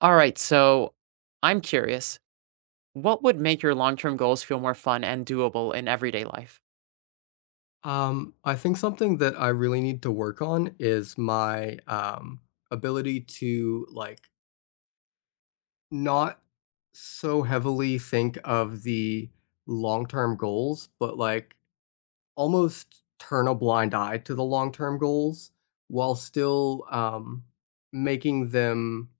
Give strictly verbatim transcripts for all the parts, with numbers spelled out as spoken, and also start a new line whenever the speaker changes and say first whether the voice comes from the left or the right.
right: All right, so I'm curious. What would make your long-term goals feel more fun and doable in everyday life?
left: Um, I think something that I really need to work on is my um, ability to like not so heavily think of the long term goals, but like almost turn a blind eye to the long term goals while still um, making them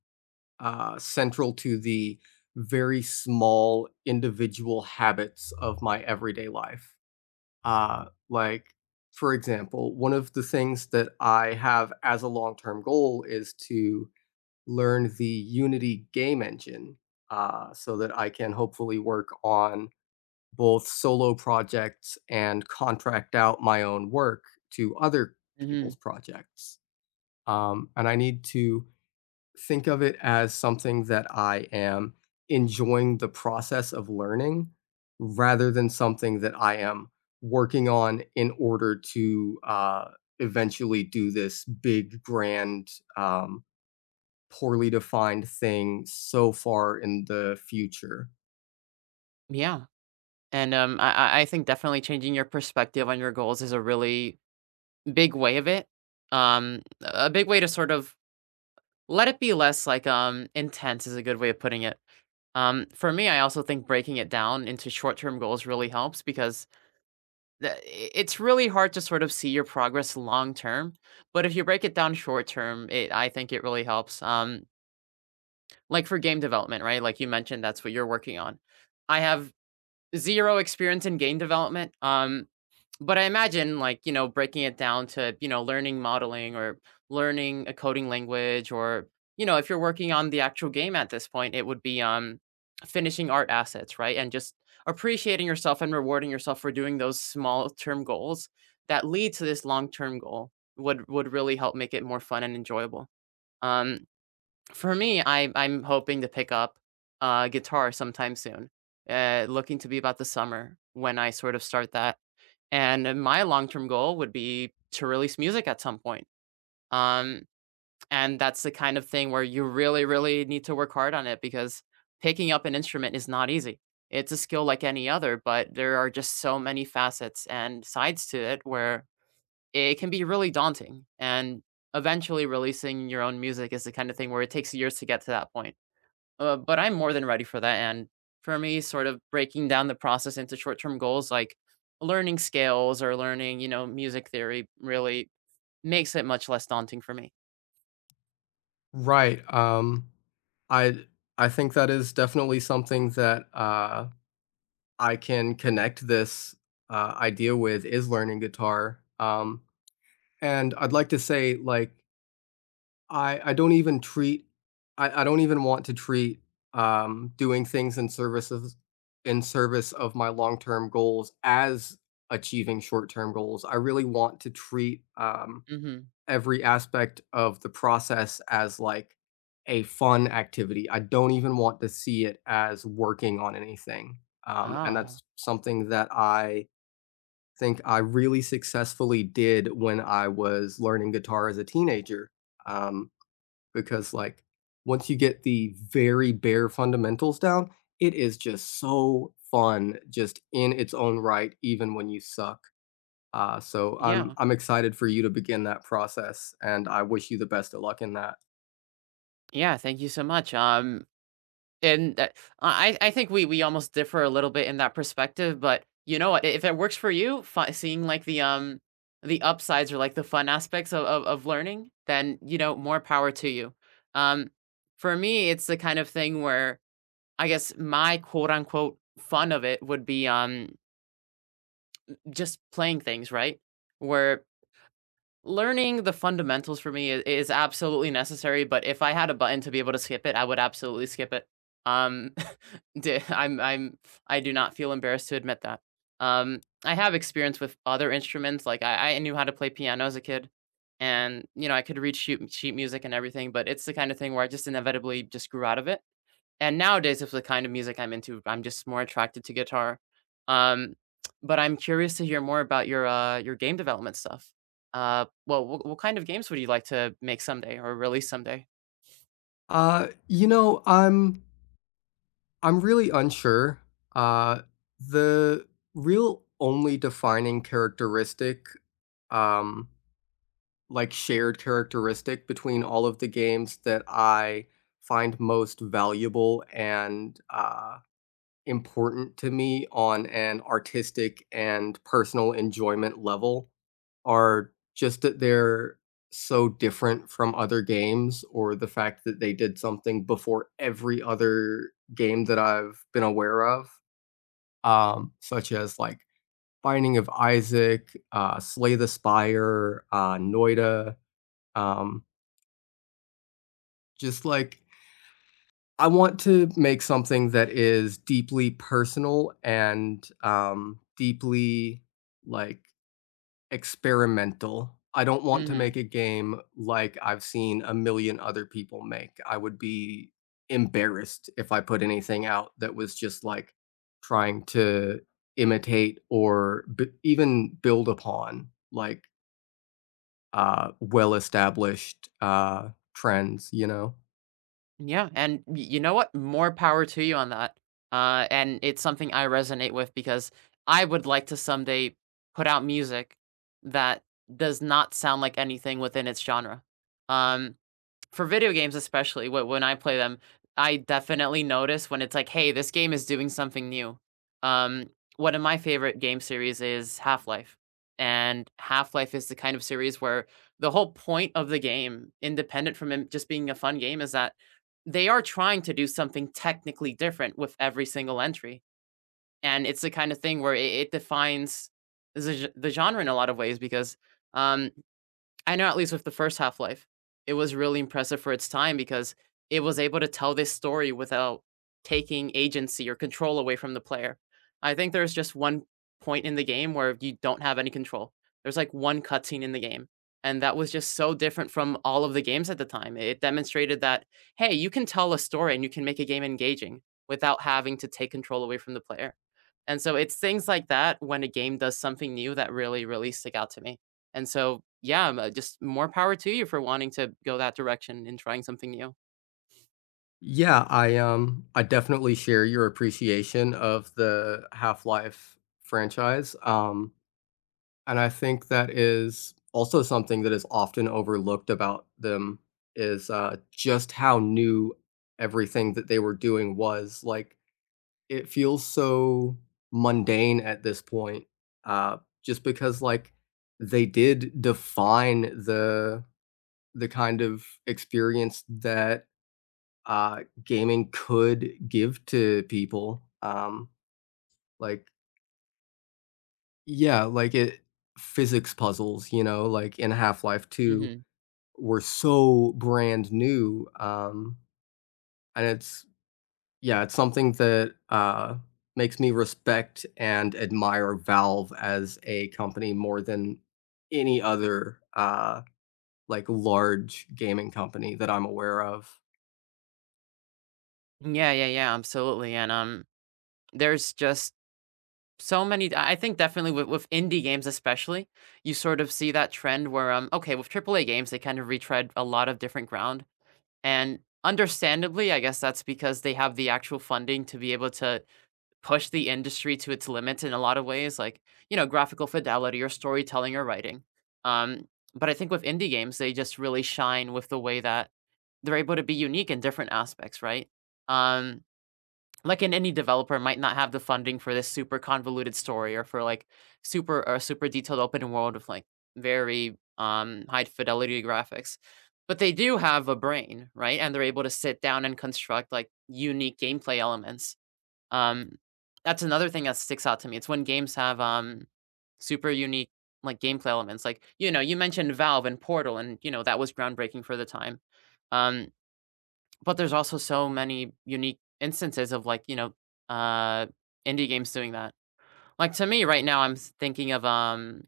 left: uh, central to the very small individual habits of my everyday life. Uh, like, for example, one of the things that I have as a long term goal is to learn the Unity game engine uh, so that I can hopefully work on both solo projects and contract out my own work to other
right: hmm
left: people's projects. Um, and I need to think of it as something that I am enjoying the process of learning rather than something that I am working on in order to uh, eventually do this big, grand, um, poorly defined thing so far in the future.
right: Yeah, and um, I I I think definitely changing your perspective on your goals is a really big way of it. Um, a big way to sort of let it be less like um intense is a good way of putting it. Um, for me, I also think breaking it down into short-term goals really helps because the- i- it's really hard to sort of see your progress long term. But if you break it down short term, it I think it really helps. Um, Like for game development, right? Like you mentioned that's what you're working on. I have zero experience in game development, um, but I imagine like, you know, breaking it down to, you know, learning modeling or learning a coding language or, you know, if you're working on the actual game at this point, it would be, um, finishing art assets, right? And just appreciating yourself and rewarding yourself for doing those small term goals that lead to this long-term goal would would really help make it more fun and enjoyable. Um for me, I I'm hoping to pick up a guitar sometime soon. Uh, looking to be about the summer when I sort of start that. And uh, my long-term goal would be to release music at some point. Um, and that's the kind of thing where you really, really need to work hard on it because picking up an instrument is not easy. It's a skill like any other, but there are just so many facets and sides to it where it can be really daunting. And eventually, releasing your own music is the kind of thing where it takes years to get to that point, uh, but I'm more than ready for that, and for me, sort of breaking down the process into short-term goals like learning scales or learning, you know, music theory really makes it much less daunting for me.
left: Right. Um, I I think that is definitely something that, uh, I can connect this uh, idea with, is learning guitar. Um, And I'd like to say, like, I I don't even treat I I don't even want to treat, um, doing things in services in service of my long-term goals as achieving short-term goals. I really want to treat, um,
right: Mhm.
left: every aspect of the process as, like, a fun activity. I don't even want to see it as working on anything, um, and
right: Ah,
left: that's something that I think I really successfully did when I was learning guitar as a teenager. Um, because like once you get the very bare fundamentals down, it is just so fun just in its own right, even when you suck. Uh, so I'm
right: yeah.
left: I'm excited for you to begin that process, and I wish you the best of luck in that.
right: Yeah, thank you so much. Um, and that I I I think we we almost differ a little bit in that perspective, but you know what? If it works for you, fi seeing like the, um, the upsides or like the fun aspects of of of learning, then, you know, more power to you. Um, for me, it's the kind of thing where I guess my quote unquote fun of it would be um just playing things, right? Where learning the fundamentals for me is, is absolutely necessary, but if I had a button to be able to skip it, I would absolutely skip it. Um d- I'm I'm I do not feel embarrassed to admit that. Um, I have experience with other instruments. Like I, I knew how to play piano as a kid, and you know I could read sheet sheet music and everything, but it's the kind of thing where I just inevitably just grew out of it, and nowadays, if the kind of music I'm into, I'm just more attracted to guitar. Um, but I'm curious to hear more about your uh, your game development stuff. Uh, well, what, what kind of games would you like to make someday or release someday?
left: Uh, you know, I'm I'm really unsure. Uh, the real only defining characteristic, um, like shared characteristic between all of the games that I find most valuable and, uh, important to me on an artistic and personal enjoyment level, are just that they're so different from other games, or the fact that they did something before every other game that I've been aware of, um, such as like Binding of Isaac, uh, Slay the Spire, uh, Noida. Um, Just like I want to make something that is deeply personal and, um, deeply, like, experimental. I don't want to
right: hmm
left: make a game like I've seen a million other people make. I would be embarrassed if I put anything out that was just, like, trying to imitate or b even build upon, like, uh, well-established, uh, trends, you know?
right: Yeah, and y- you know what? More power to you on that. Uh, and it's something I resonate with because I would like to someday put out music that does not sound like anything within its genre. Um, for video games especially, wh when I play them, I definitely notice when it's like, "Hey, this game is doing something new." Um, one of my favorite game series is Half-Life, and Half-Life is the kind of series where the whole point of the game, independent from it just being a fun game, is that they are trying to do something technically different with every single entry, and it's the kind of thing where it it defines the ge the genre in a lot of ways because, um, I know at least with the first Half-Life, it was really impressive for its time because it was able to tell this story without taking agency or control away from the player. I think there's just one point in the game where you don't have any control. There's like one cutscene in the game, and that was just so different from all of the games at the time. It demonstrated that, hey, you can tell a story and you can make a game engaging without having to take control away from the player. And so it's things like that when a game does something new that really, really stick out to me. And so, yeah, m- uh, just more power to you for wanting to go that direction and trying something new.
left: Yeah, I, um, I definitely share your appreciation of the Half-Life franchise, um, and I think that is also something that is often overlooked about them is, uh, just how new everything that they were doing was, like, it feels so mundane at this point, uh, just because, like, they did define the the kind of experience that uh, gaming could give to people. Um, like, yeah, like it physics puzzles, you know, like in Half-Life two
right: hmm
left: were so brand new. Um, and it's yeah, it's something that uh makes me respect and admire Valve as a company more than any other uh like large gaming company that I'm aware of.
right: Yeah, yeah, yeah, absolutely. And um, there's just so many. I I think definitely with, with indie games, especially, you sort of see that trend where um, okay, with triple A games, they kind of retread a lot of different ground, and understandably, I guess that's because they have the actual funding to be able to push the industry to its limits in a lot of ways, like, you know, graphical fidelity or storytelling or writing. Um, but I think with indie games, they just really shine with the way that they're able to be unique in different aspects, right? Um, like an indie developer might not have the funding for this super convoluted story or for like super or super detailed open world with like very um high fidelity graphics. But they do have a brain, right? And they're able to sit down and construct like unique gameplay elements, um, that's another thing that sticks out to me. It's when games have, um, super unique, like, gameplay elements. Like, you know, you mentioned Valve and Portal, and, you know, that was groundbreaking for the time. Um, but there's also so many unique instances of, like, you know, uh, indie games doing that. Like, to me right now, I'm s thinking of, um,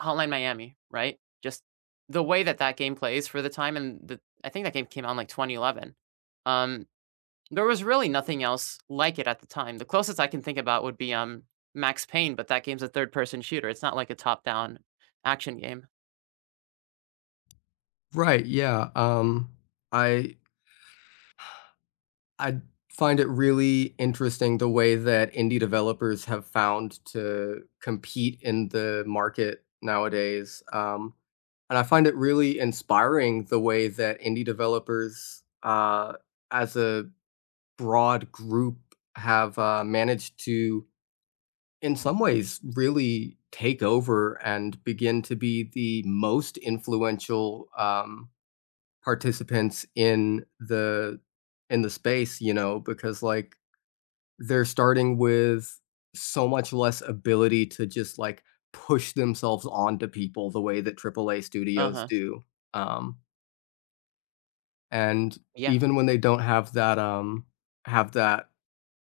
right: Hotline Miami, right? Just the way that that game plays for the time and the I think that game came out in, like, twenty eleven. Um there was really nothing else like it at the time. The closest I can think about would be um Max Payne, but that game's a third person shooter. It's not like a top down action game.
left: Right, yeah. Um I I find it really interesting the way that indie developers have found to compete in the market nowadays. Um, and I find it really inspiring the way that indie developers, uh, as a broad group, have uh, managed to, in some ways, really take over and begin to be the most influential, um, participants in the in the space. You know, because like they're starting with so much less ability to just, like, push themselves onto people the way that triple A studios
right: Uh-huh.
left: do, um, and
right: Yeah.
left: even when they don't have that, um have that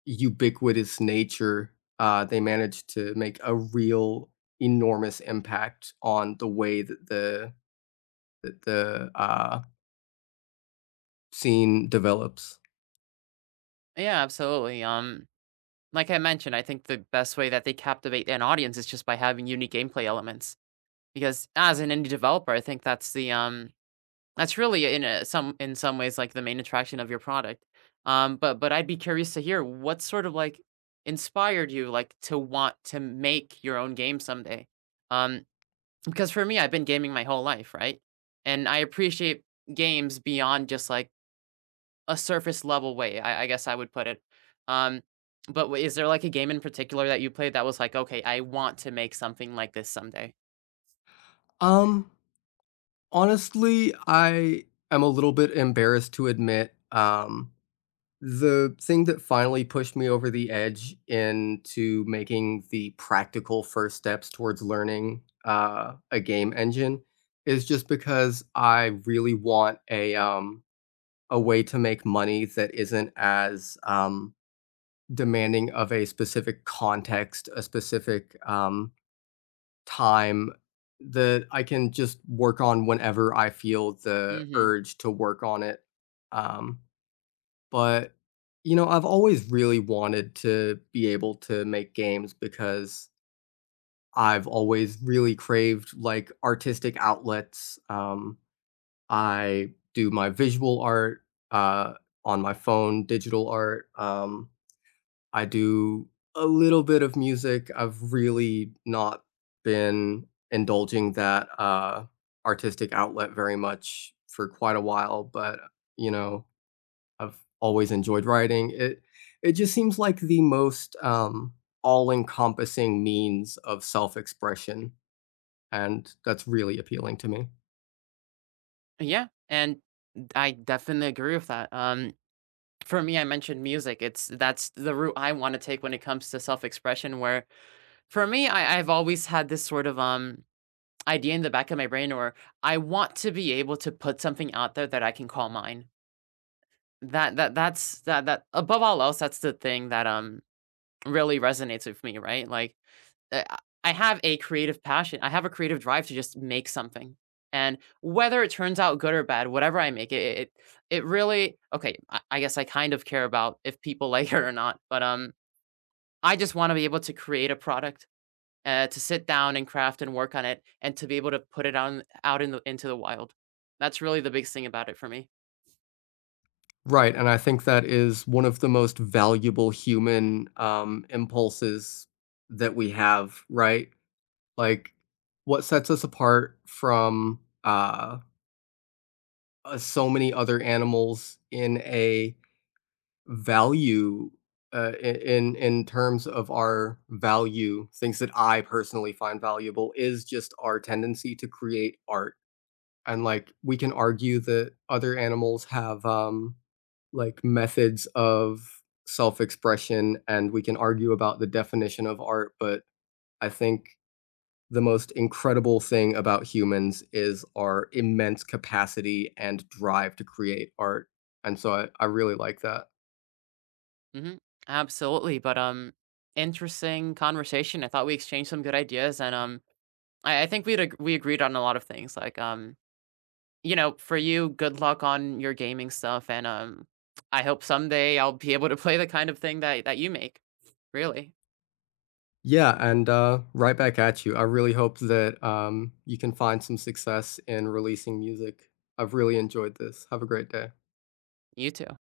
left: ubiquitous nature, uh, they manage to make a real enormous impact on the way that the that the, uh, scene develops.
right: Yeah, absolutely. Um, like I mentioned, I think the best way that they captivate an audience is just by having unique gameplay elements. Because as an indie developer, I think that's the um that's really in a some in some ways, like, the main attraction of your product. Um, but but I'd be curious to hear what sort of, like, inspired you, like, to want to make your own game someday? Um, because for me, I've been gaming my whole life, right? And I appreciate games beyond just, like, a surface level way, I I guess I would put it. Um, but w is there, like, a game in particular that you played that was like, "Okay, I want to make something like this someday?"
left: Um, Honestly, I am a little bit embarrassed to admit, um, the thing that finally pushed me over the edge into making the practical first steps towards learning, uh, a game engine is just because I really want a, um, a way to make money that isn't as, um, demanding of a specific context, a specific, um, time, that I can just work on whenever I feel the
right: Mhm.
left: urge to work on it. Um but, you know, I've always really wanted to be able to make games because I've always really craved, like, artistic outlets. Um, I do my visual art, uh, on my phone, digital art. Um, I do a little bit of music. I've really not been indulging that, uh, artistic outlet very much for quite a while, but, you know, I've always enjoyed writing. It it just seems like the most, um, all-encompassing means of self-expression, and that's really appealing to me.
right: Yeah, and I definitely agree with that. Um, for me, I mentioned music. It's That's the route I want to take when it comes to self-expression. Where for me, I, I've always had this sort of um idea in the back of my brain, or I want to be able to put something out there that I can call mine. That that that's that that above all else, that's the thing that um really resonates with me, right? Like Uh, I have a creative passion. I have a creative drive to just make something. And whether it turns out good or bad, whatever I make, it it, it really okay. I, I guess I kind of care about if people like it or not, but um, I just want to be able to create a product, uh, to sit down and craft and work on it, and to be able to put it on out in the into the wild. That's really the biggest thing about it for me.
left: Right, and I think that is one of the most valuable human, um, impulses that we have, right? Like, what sets us apart from, uh, uh, so many other animals in a value, uh, I in in terms of our value, things that I personally find valuable is just our tendency to create art, and, like, we can argue that other animals have, um, like, methods of self-expression, and we can argue about the definition of art, but I think the most incredible thing about humans is our immense capacity and drive to create art, and so I I really like that.
right: hmm Absolutely, but um, interesting conversation. I thought we exchanged some good ideas, and um, I, I think we we agreed on a lot of things, like um, you know, for you, good luck on your gaming stuff, and, um, I hope someday I'll be able to play the kind of thing that that you make. Really,
left: Yeah, and uh, right back at you. I really hope that, um, you can find some success in releasing music. I've really enjoyed this. Have a great day.
right: you too.